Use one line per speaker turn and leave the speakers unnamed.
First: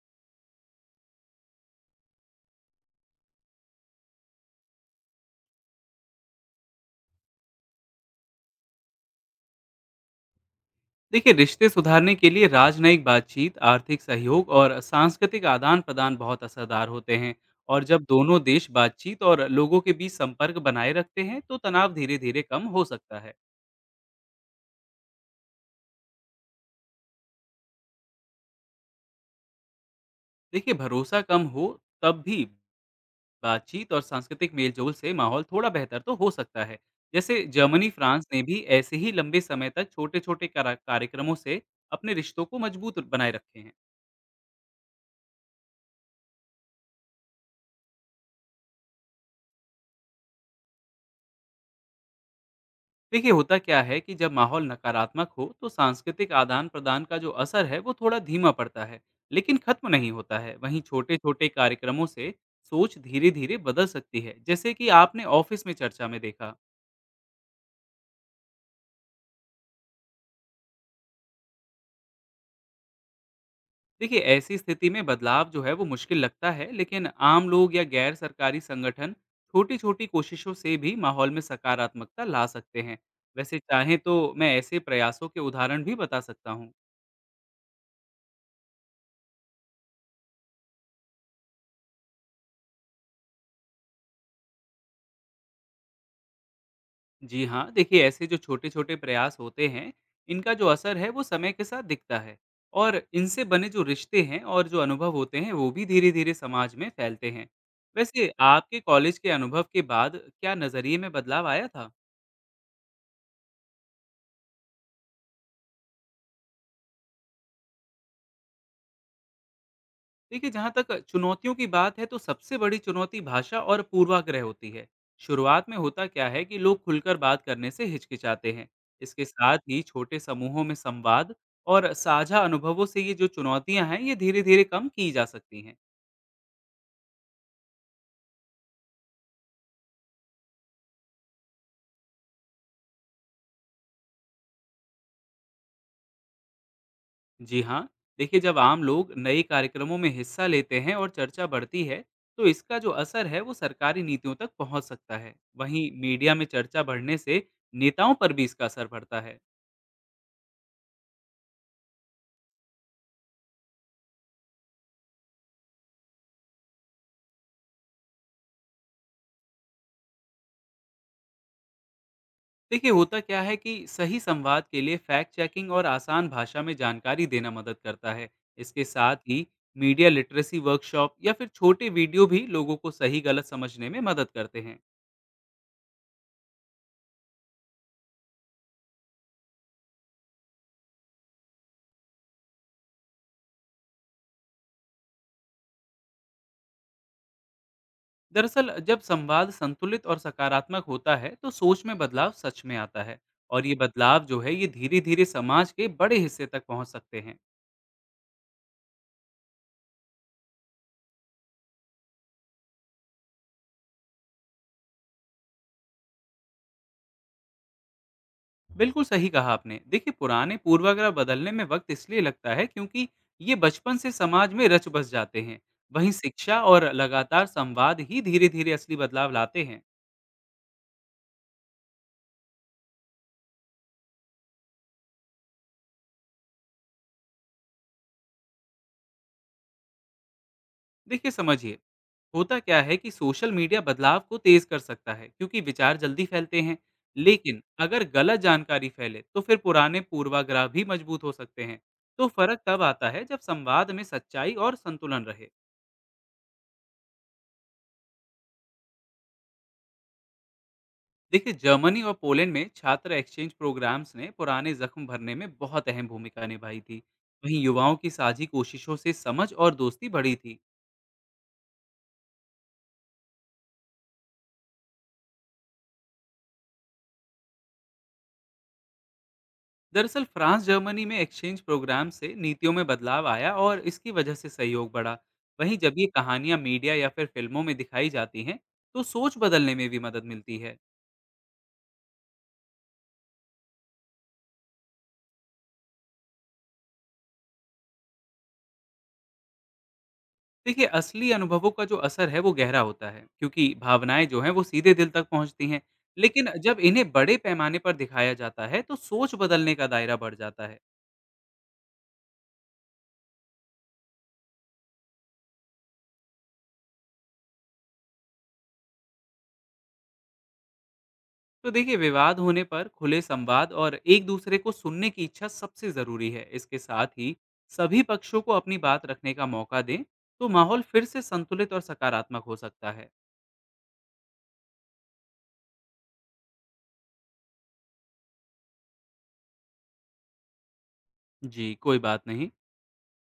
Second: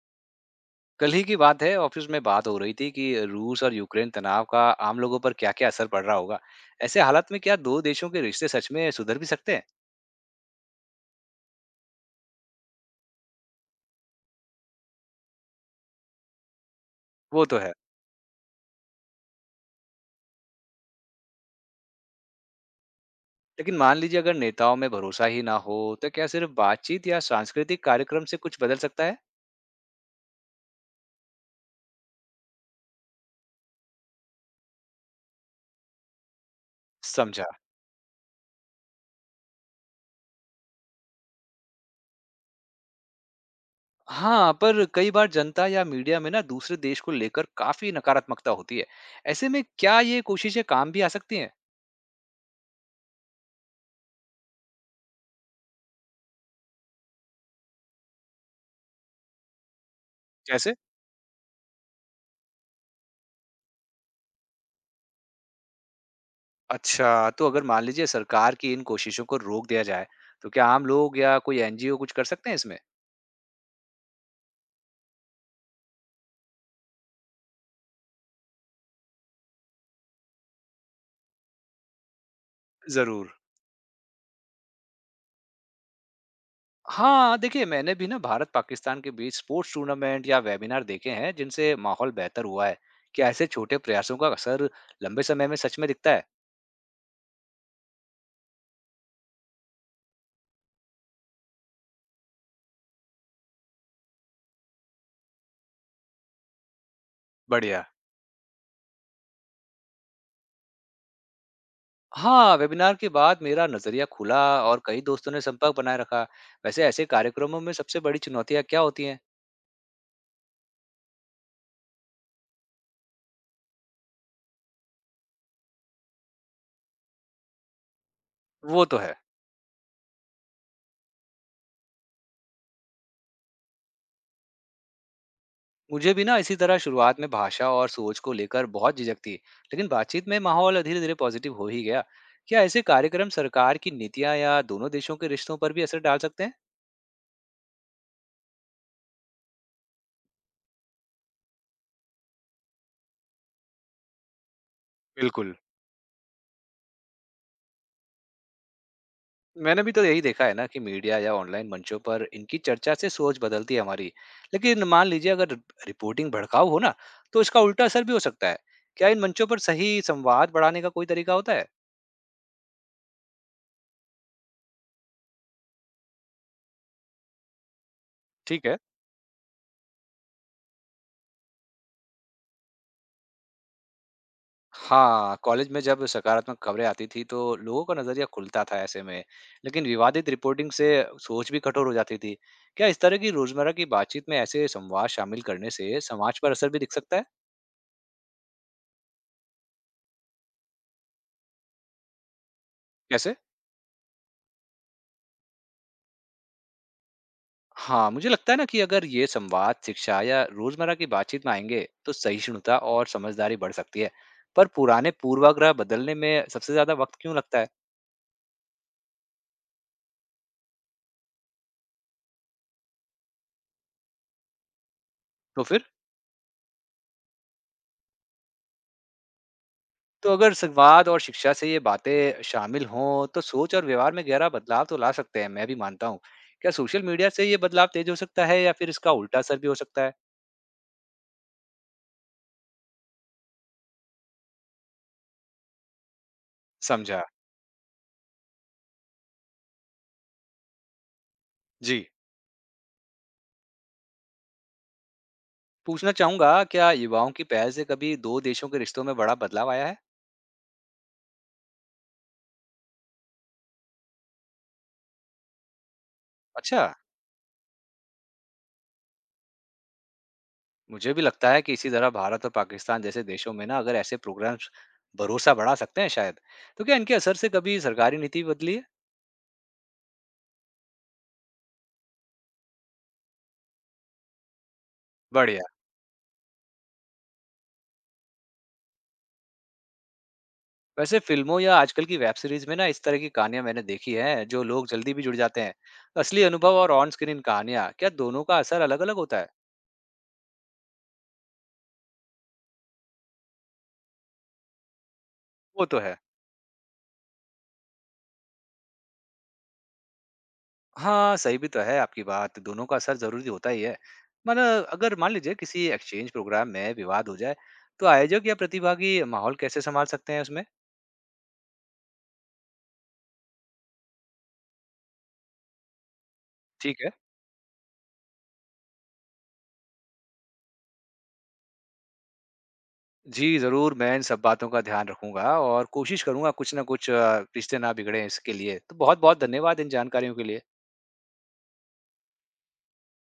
कल ही की बात है, ऑफिस में बात हो रही थी कि रूस और यूक्रेन तनाव का आम लोगों पर क्या क्या असर पड़ रहा होगा। ऐसे हालात में क्या दो देशों के रिश्ते सच में सुधर भी सकते हैं?
देखिए, रिश्ते सुधारने के लिए राजनयिक बातचीत, आर्थिक सहयोग और सांस्कृतिक आदान प्रदान बहुत असरदार होते हैं।
वो तो है।
और जब दोनों देश बातचीत और लोगों के बीच संपर्क बनाए रखते हैं तो तनाव धीरे धीरे कम हो सकता है।
लेकिन मान लीजिए, अगर नेताओं में भरोसा ही ना हो तो क्या सिर्फ बातचीत या सांस्कृतिक कार्यक्रम से कुछ बदल सकता है?
देखिए, भरोसा कम हो तब भी बातचीत और सांस्कृतिक मेलजोल से माहौल थोड़ा बेहतर तो हो सकता है। जैसे
समझा।
जर्मनी, फ्रांस ने भी ऐसे ही लंबे समय तक छोटे छोटे कार्यक्रमों से अपने रिश्तों को मजबूत बनाए रखे हैं।
हाँ, पर कई बार जनता या मीडिया में ना दूसरे देश को लेकर काफी नकारात्मकता होती है। ऐसे में क्या ये कोशिशें काम भी आ सकती हैं?
देखिए, होता क्या है कि जब माहौल नकारात्मक हो तो सांस्कृतिक आदान प्रदान का जो असर है वो थोड़ा धीमा पड़ता है, लेकिन खत्म नहीं होता है।
जैसे।
वहीं छोटे छोटे कार्यक्रमों से सोच धीरे धीरे बदल सकती है, जैसे कि आपने ऑफिस में चर्चा में देखा।
अच्छा, तो अगर मान लीजिए सरकार की इन कोशिशों को रोक दिया जाए, तो क्या आम लोग या कोई एनजीओ कुछ कर सकते हैं इसमें?
देखिए, ऐसी स्थिति में बदलाव जो है वो मुश्किल लगता है, लेकिन आम लोग या गैर सरकारी संगठन छोटी छोटी कोशिशों से भी माहौल में सकारात्मकता ला सकते हैं।
जरूर।
वैसे चाहें तो मैं ऐसे प्रयासों के उदाहरण भी बता सकता हूँ।
हाँ, देखिए मैंने भी ना भारत-पाकिस्तान के बीच स्पोर्ट्स टूर्नामेंट या वेबिनार देखे हैं जिनसे माहौल बेहतर हुआ है। क्या ऐसे छोटे प्रयासों का असर लंबे समय में सच में दिखता है?
जी हाँ, देखिए ऐसे जो छोटे-छोटे प्रयास होते हैं, इनका जो असर है वो समय के साथ दिखता है। और इनसे बने जो रिश्ते हैं और जो अनुभव होते हैं वो भी धीरे-धीरे समाज में फैलते हैं।
बढ़िया।
वैसे आपके कॉलेज के अनुभव के बाद क्या नज़रिए में बदलाव आया था?
हाँ, वेबिनार के बाद मेरा नजरिया खुला और कई दोस्तों ने संपर्क बनाए रखा। वैसे ऐसे कार्यक्रमों में सबसे बड़ी चुनौतियाँ क्या होती हैं?
देखिए, जहाँ तक चुनौतियों की बात है तो सबसे बड़ी चुनौती भाषा और पूर्वाग्रह होती है। शुरुआत में होता क्या है कि लोग खुलकर बात करने से हिचकिचाते हैं।
वो तो है।
इसके साथ ही छोटे समूहों में संवाद और साझा अनुभवों से ये जो चुनौतियां हैं ये धीरे धीरे कम की जा सकती हैं।
मुझे भी ना इसी तरह शुरुआत में भाषा और सोच को लेकर बहुत झिझक थी, लेकिन बातचीत में माहौल धीरे धीरे पॉजिटिव हो ही गया। क्या ऐसे कार्यक्रम सरकार की नीतियां या दोनों देशों के रिश्तों पर भी असर डाल सकते हैं?
जी हाँ। देखिए, जब आम लोग नए कार्यक्रमों में हिस्सा लेते हैं और चर्चा बढ़ती है तो इसका जो असर है वो सरकारी नीतियों तक पहुंच सकता है।
बिल्कुल।
वहीं मीडिया में चर्चा बढ़ने से नेताओं पर भी इसका असर पड़ता है।
मैंने भी तो यही देखा है ना कि मीडिया या ऑनलाइन मंचों पर इनकी चर्चा से सोच बदलती है हमारी। लेकिन मान लीजिए, अगर रिपोर्टिंग भड़काऊ हो ना तो इसका उल्टा असर भी हो सकता है। क्या इन मंचों पर सही संवाद बढ़ाने का कोई तरीका होता है?
देखिए, होता क्या है कि सही संवाद के लिए फैक्ट चेकिंग और आसान भाषा में जानकारी देना मदद करता है।
ठीक है।
इसके साथ ही मीडिया लिटरेसी वर्कशॉप या फिर छोटे वीडियो भी लोगों को सही गलत समझने में मदद करते हैं।
हाँ, कॉलेज में जब सकारात्मक खबरें आती थी तो लोगों का नज़रिया खुलता था ऐसे में। लेकिन विवादित रिपोर्टिंग से सोच भी कठोर हो जाती थी। क्या इस तरह की रोज़मर्रा की बातचीत में ऐसे संवाद शामिल करने से समाज पर असर भी दिख सकता है?
दरअसल जब संवाद संतुलित और सकारात्मक होता है तो सोच में बदलाव सच में आता है।
कैसे?
और ये बदलाव जो है ये धीरे धीरे समाज के बड़े हिस्से तक पहुंच सकते हैं।
हाँ, मुझे लगता है ना कि अगर ये संवाद शिक्षा या रोज़मर्रा की बातचीत में आएँगे तो सहिष्णुता और समझदारी बढ़ सकती है। पर पुराने पूर्वाग्रह बदलने में सबसे ज़्यादा वक़्त क्यों लगता है?
बिल्कुल सही कहा आपने। देखिए, पुराने पूर्वाग्रह बदलने में वक़्त इसलिए लगता है क्योंकि ये बचपन से समाज में रच बस जाते हैं।
तो फिर?
वहीं शिक्षा और लगातार संवाद ही धीरे-धीरे असली बदलाव लाते हैं।
तो अगर संवाद और शिक्षा से ये बातें शामिल हों तो सोच और व्यवहार में गहरा बदलाव तो ला सकते हैं, मैं भी मानता हूँ। क्या सोशल मीडिया से ये बदलाव तेज हो सकता है या फिर इसका उल्टा असर भी हो सकता है?
देखिए, समझिए, होता क्या है कि सोशल मीडिया बदलाव को तेज़ कर सकता है क्योंकि विचार जल्दी फैलते हैं।
समझा।
लेकिन अगर गलत जानकारी फैले तो फिर पुराने पूर्वाग्रह भी मजबूत हो सकते हैं।
जी।
तो फ़र्क तब आता है जब संवाद में सच्चाई और संतुलन रहे।
पूछना चाहूंगा, क्या युवाओं की पहल से कभी दो देशों के रिश्तों में बड़ा बदलाव आया है?
देखिए, जर्मनी और पोलैंड में छात्र एक्सचेंज प्रोग्राम्स ने पुराने जख्म भरने में बहुत अहम भूमिका निभाई
अच्छा।
थी। वहीं युवाओं की साझी कोशिशों से समझ और दोस्ती बढ़ी थी।
मुझे भी लगता है कि इसी तरह भारत और पाकिस्तान जैसे देशों में ना अगर ऐसे प्रोग्राम्स भरोसा बढ़ा सकते हैं शायद। तो क्या इनके असर से कभी सरकारी नीति बदली है?
दरअसल फ्रांस, जर्मनी में एक्सचेंज प्रोग्राम से नीतियों में बदलाव आया और इसकी वजह से सहयोग बढ़ा।
बढ़िया।
वहीं जब ये कहानियां मीडिया या फिर फिल्मों में दिखाई जाती हैं तो सोच बदलने में भी मदद मिलती है।
वैसे फिल्मों या आजकल की वेब सीरीज में ना इस तरह की कहानियां मैंने देखी हैं, जो लोग जल्दी भी जुड़ जाते हैं। असली अनुभव और ऑन स्क्रीन कहानियां, क्या दोनों का असर अलग अलग होता है?
देखिए, असली अनुभवों का जो असर है वो गहरा होता है क्योंकि भावनाएं जो हैं वो सीधे दिल तक पहुंचती हैं।
वो तो है।
लेकिन जब इन्हें बड़े पैमाने पर दिखाया जाता है तो सोच बदलने का दायरा बढ़ जाता है।
हाँ, सही भी तो है आपकी बात, दोनों का असर जरूरी होता ही है। मतलब अगर मान लीजिए किसी एक्सचेंज प्रोग्राम में विवाद हो जाए तो आयोजक या प्रतिभागी माहौल कैसे संभाल सकते हैं उसमें?
तो देखिए, विवाद होने पर खुले संवाद और एक दूसरे को सुनने की इच्छा सबसे ज़रूरी है। इसके
ठीक है।
साथ ही सभी पक्षों को अपनी बात रखने का मौका दें तो माहौल फिर से संतुलित और सकारात्मक हो सकता है।
जी जरूर, मैं इन सब बातों का ध्यान रखूंगा और कोशिश करूंगा कुछ ना कुछ, रिश्ते ना बिगड़े इसके लिए। तो बहुत बहुत धन्यवाद इन जानकारियों के लिए।
जी, कोई बात नहीं।